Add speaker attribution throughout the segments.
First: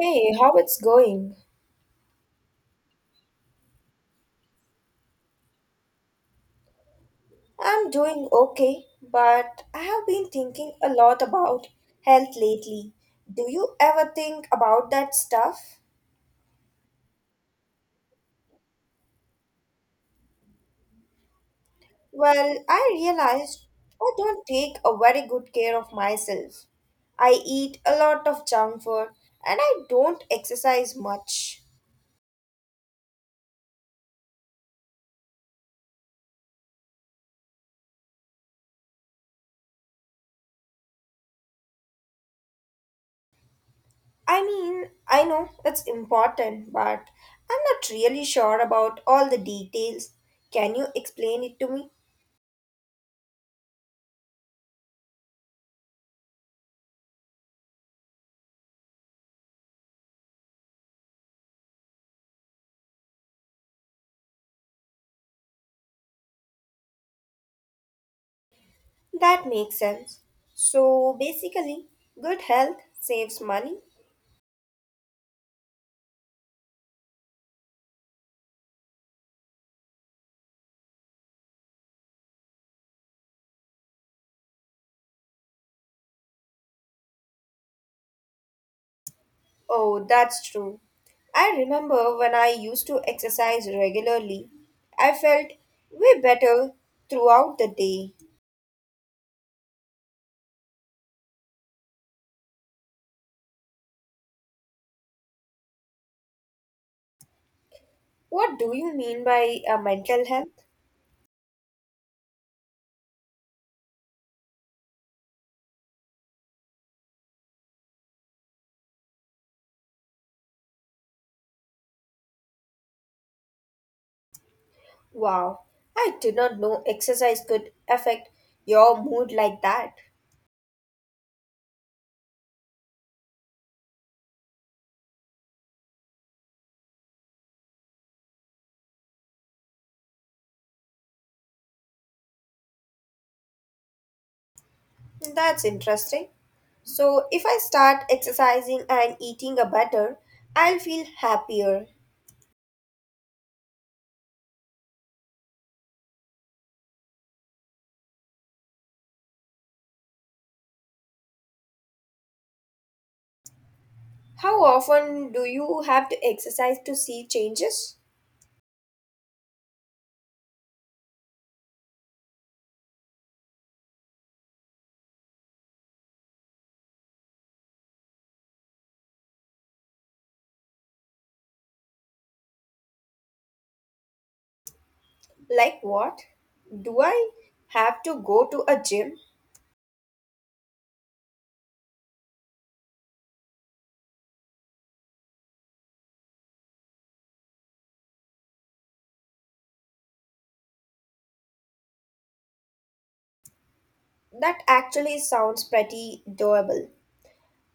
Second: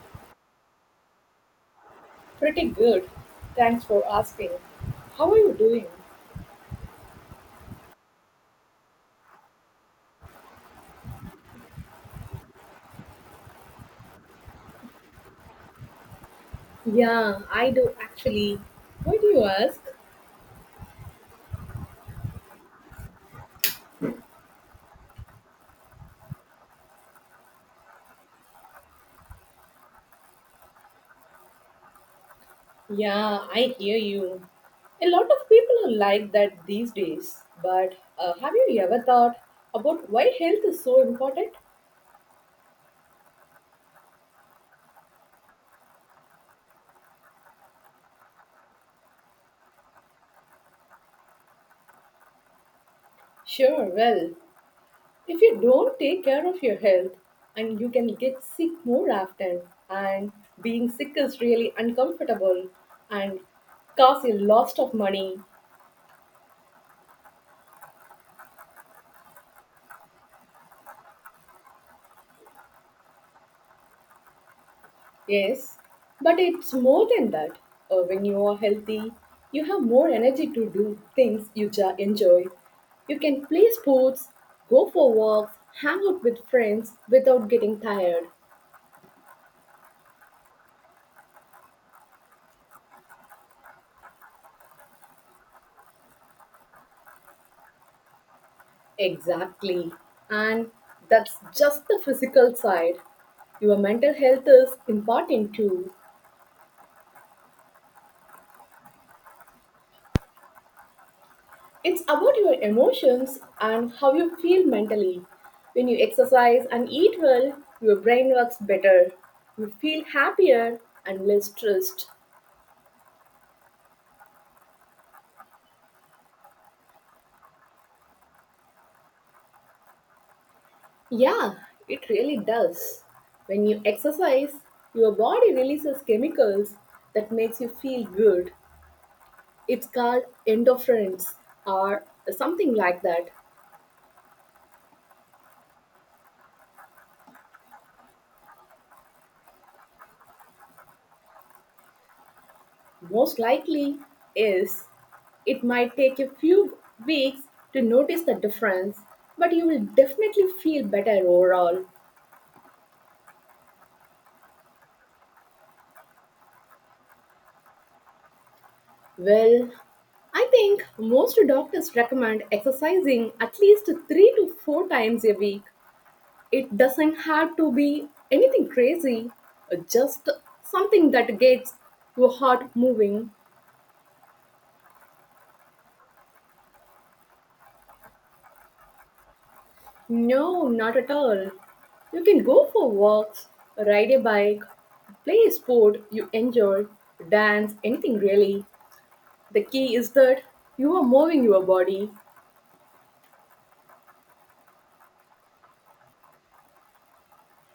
Speaker 1: Hey, how it's going?
Speaker 2: Pretty good. Thanks for asking. How are you doing?
Speaker 1: I'm doing okay, but I have been thinking a lot about health lately. Do you ever think about that stuff?
Speaker 2: Yeah, I do actually. Why do you ask?
Speaker 1: Well, I realized I don't take a very good care of myself. I eat a lot of junk food and I don't exercise much.
Speaker 2: Yeah, I hear you. A lot of people are like that these days. But have you ever thought about why health is so important?
Speaker 1: I mean, I know it's important, but I'm not really sure about all the details. Can you explain it to me?
Speaker 2: Sure, well, if you don't take care of your health, and you can get sick more often, and being sick is really uncomfortable and costs a lot of money.
Speaker 1: That makes sense. So basically, good health saves money?
Speaker 2: Yes, but it's more than that. When you are healthy, you have more energy to do things you enjoy. You can play sports, go for walks, hang out with friends without getting tired.
Speaker 1: Oh, that's true. I remember when I used to exercise regularly, I felt way better throughout the day.
Speaker 2: Exactly. And that's just the physical side. Your mental health is important too.
Speaker 1: What do you mean by mental health?
Speaker 2: It's about your emotions and how you feel mentally. When you exercise and eat well, your brain works better. You feel happier and less stressed.
Speaker 1: Wow, I did not know exercise could affect your mood like that.
Speaker 2: Yeah, it really does. When you exercise, your body releases chemicals that makes you feel good. It's called endorphins or something like that.
Speaker 1: That's interesting. So, if I start exercising and eating a better, I'll feel happier.
Speaker 2: Most likely is it might take a few weeks to notice the difference, but you will definitely feel better overall.
Speaker 1: How often do you have to exercise to see changes?
Speaker 2: Well, I think most doctors recommend exercising at least three to four times a week. It doesn't have to be anything crazy, just something that gets your heart moving.
Speaker 1: Like what? Do I have to go to a gym?
Speaker 2: No, not at all. You can go for walks, ride a bike, play a sport you enjoy, dance, anything really. The key is that you are moving your body.
Speaker 1: That actually sounds pretty doable.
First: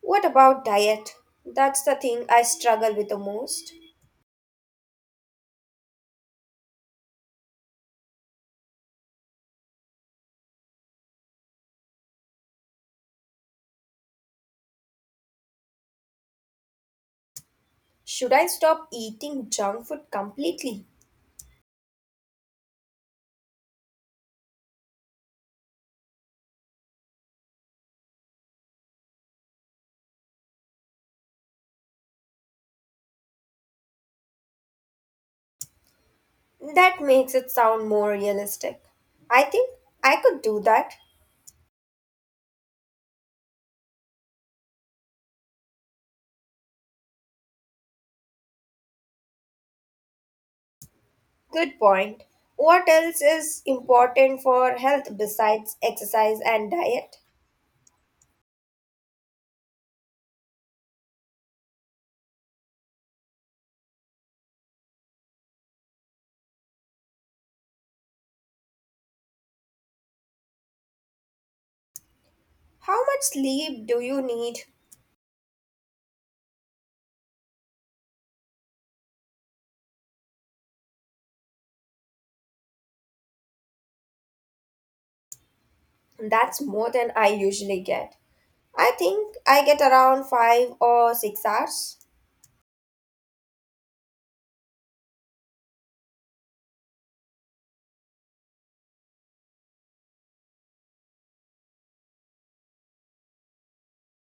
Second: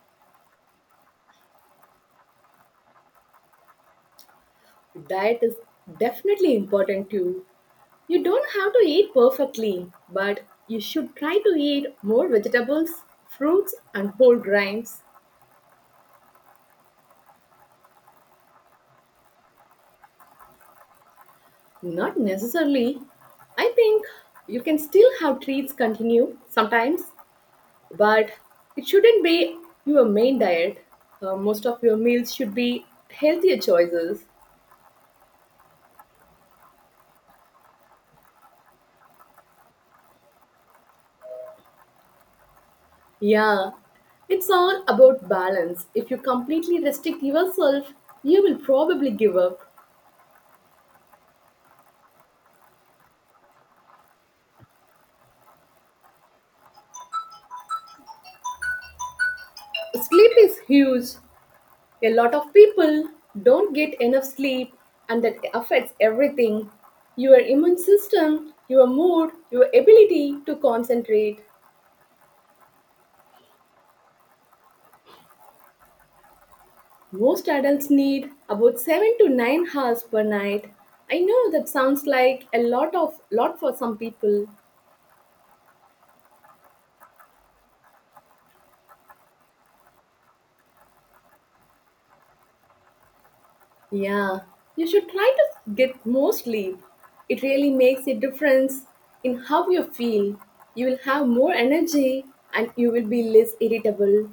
Speaker 1: What about diet? That's the thing I struggle with the most.
Speaker 2: Diet is definitely important too. You don't have to eat perfectly, but you should try to eat more vegetables, fruits, and whole grains.
Speaker 1: Should I stop eating junk food completely?
Speaker 2: Not necessarily. I think you can still have treats continue sometimes but it shouldn't be your main diet. Most of your meals should be healthier choices.
Speaker 1: That makes it sound more realistic. I think I could do that.
Speaker 2: Yeah, it's all about balance. If you completely restrict yourself, you will probably give up.
Speaker 1: Good point. What else is important for health besides exercise and diet?
Speaker 2: Sleep is huge. A lot of people don't get enough sleep, and that affects everything: your immune system, your mood, your ability to concentrate.
Speaker 1: How much sleep do you need?
Speaker 2: Most adults need about 7 to 9 hours per night. I know that sounds like a lot for some people.
Speaker 1: That's more than I usually get. I think I get around 5 or 6 hours.
Speaker 2: Yeah, you should try to get more sleep. It really makes a difference in how you feel. You will have more energy and you will be less irritable.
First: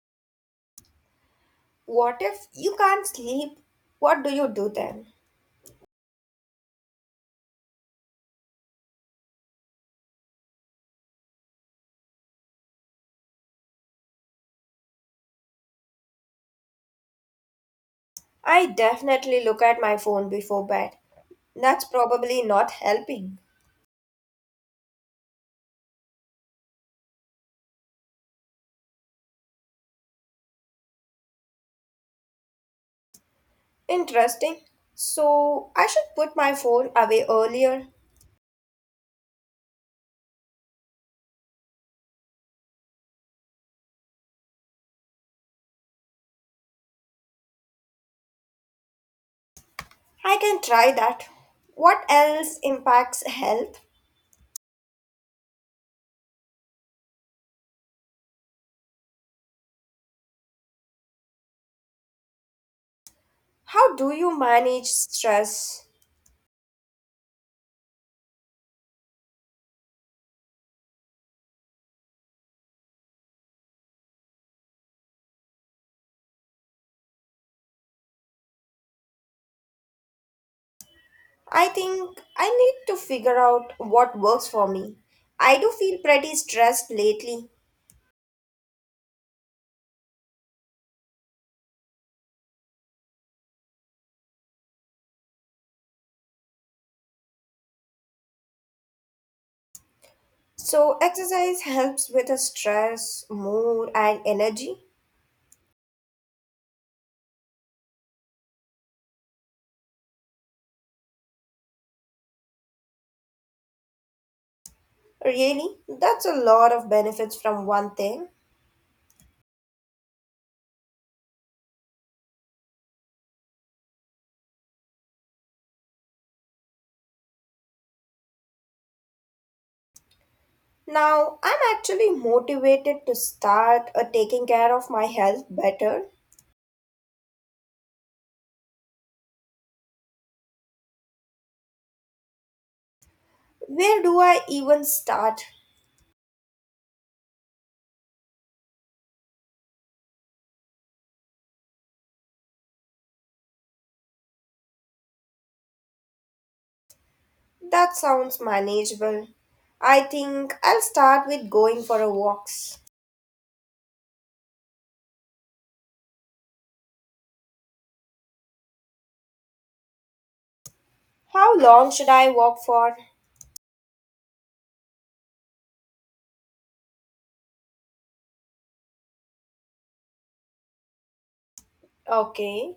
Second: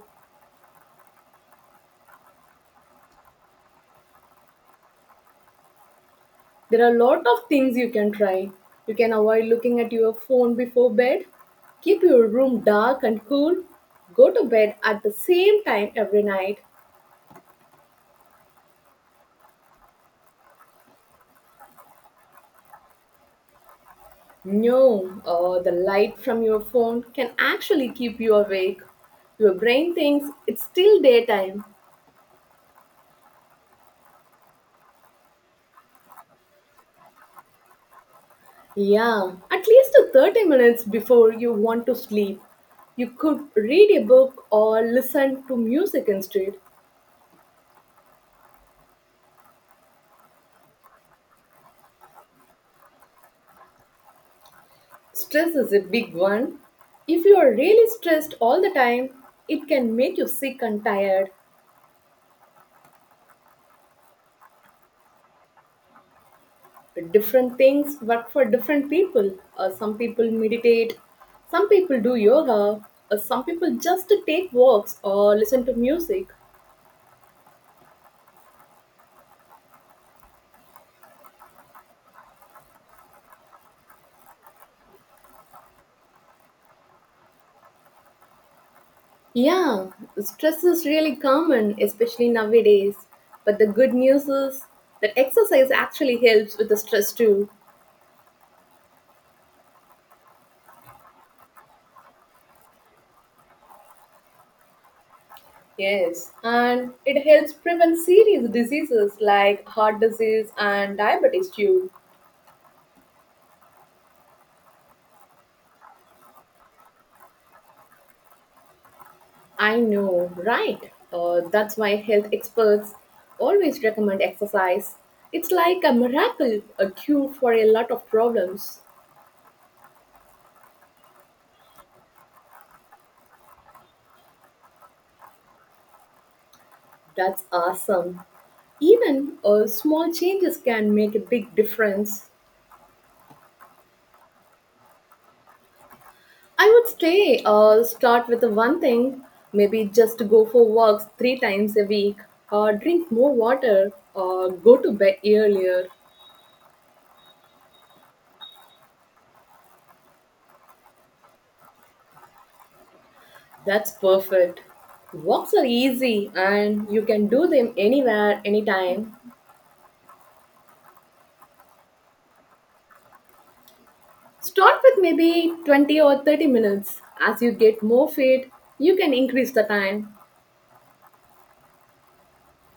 Speaker 1: What if you can't sleep? What do you do then?
Speaker 2: There are a lot of things you can try. You can avoid looking at your phone before bed. Keep your room dark and cool. Go to bed at the same time every night.
Speaker 1: I definitely look at my phone before bed. That's probably not helping.
Speaker 2: No, the light from your phone can actually keep you awake. Your brain thinks it's still daytime.
Speaker 1: Interesting. So, I should put my phone away earlier.
Speaker 2: Yeah, at least to 30 minutes before you want to sleep. You could read a book or listen to music instead.
Speaker 1: I can try that. What else impacts health?
Speaker 2: Stress is a big one. If you are really stressed all the time, it can make you sick and tired.
Speaker 1: How do you manage stress?
Speaker 2: Different things work for different people. Some people meditate, some people do yoga, some people just take walks or listen to music.
Speaker 1: I think I need to figure out what works for me. I do feel pretty stressed lately.
Speaker 2: Yeah, stress is really common, especially nowadays. But the good news is that exercise actually helps with the stress too.
Speaker 1: So, exercise helps with the stress, mood, and energy.
Speaker 2: Yes. And it helps prevent serious diseases like heart disease and diabetes too.
Speaker 1: Really, that's a lot of benefits from one thing.
Speaker 2: I know, right? That's why health experts always recommend exercise. It's like a miracle, a cure for a lot of problems.
Speaker 1: Now, I'm actually motivated to start taking care of my health better.
Speaker 2: That's awesome. Even small changes can make a big difference.
Speaker 1: Where do I even start?
Speaker 2: I would say start with the one thing, maybe just go for walks three times a week, or drink more water, or go to bed earlier.
Speaker 1: That sounds manageable. I think I'll start with going for a walks.
Speaker 2: That's perfect. Walks are easy and you can do them anywhere, anytime.
Speaker 1: How long should I walk for?
Speaker 2: Start with maybe 20 or 30 minutes. As you get more fit, you can increase the time.
Speaker 1: Okay.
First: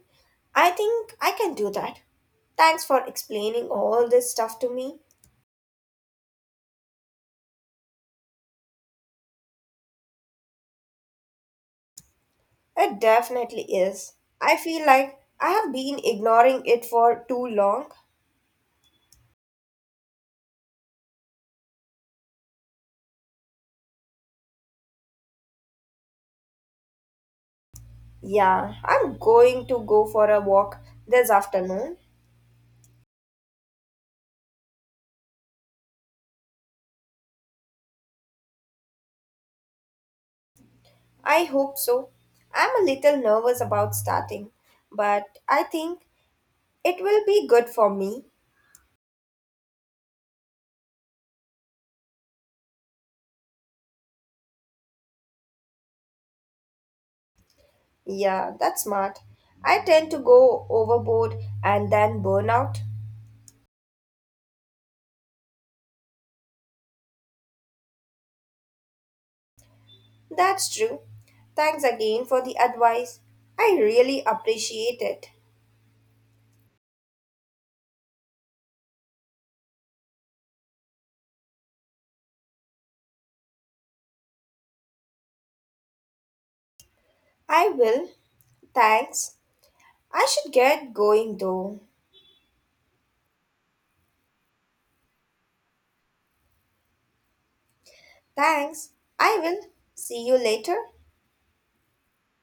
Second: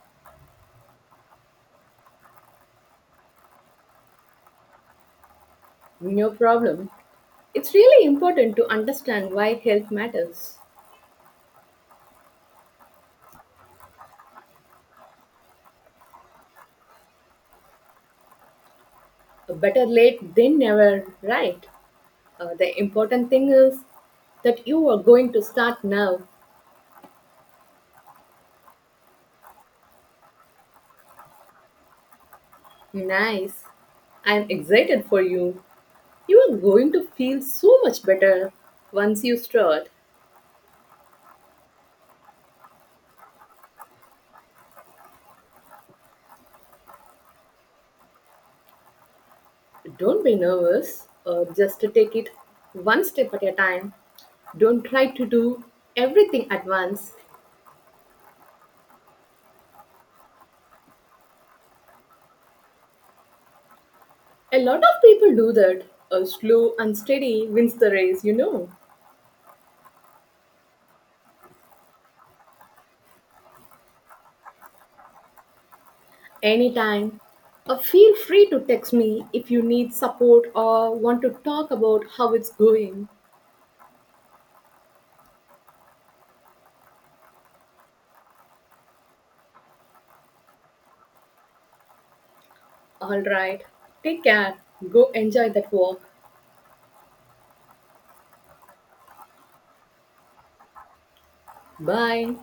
Speaker 1: I think I can do that. Thanks for explaining all this stuff to me.
Speaker 2: No problem. It's really important to understand why health matters.
Speaker 1: It definitely is. I feel like I have been ignoring it for too long.
Speaker 2: Better late than never, right? The important thing is that you are going to start now.
Speaker 1: Yeah, I'm going to go for a walk this afternoon.
Speaker 2: Nice. I'm excited for you. You are going to feel so much better once you start.
Speaker 1: I hope so. I'm a little nervous about starting, but I think it will be good for me.
Speaker 2: Don't be nervous, just to take it one step at a time. Don't try to do everything at once.
Speaker 1: Yeah, that's smart. I tend to go overboard and then burn out.
Speaker 2: A lot of people do that. A slow and steady wins the race, you know.
Speaker 1: That's true. Thanks again for the advice. I really appreciate it.
Speaker 2: Anytime. Feel free to text me if you need support or want to talk about how it's going.
Speaker 1: I will. Thanks. I should get going though.
Speaker 2: Alright. Take care. Go enjoy that walk.
Speaker 1: Thanks. I will. See you later.
Speaker 2: Bye.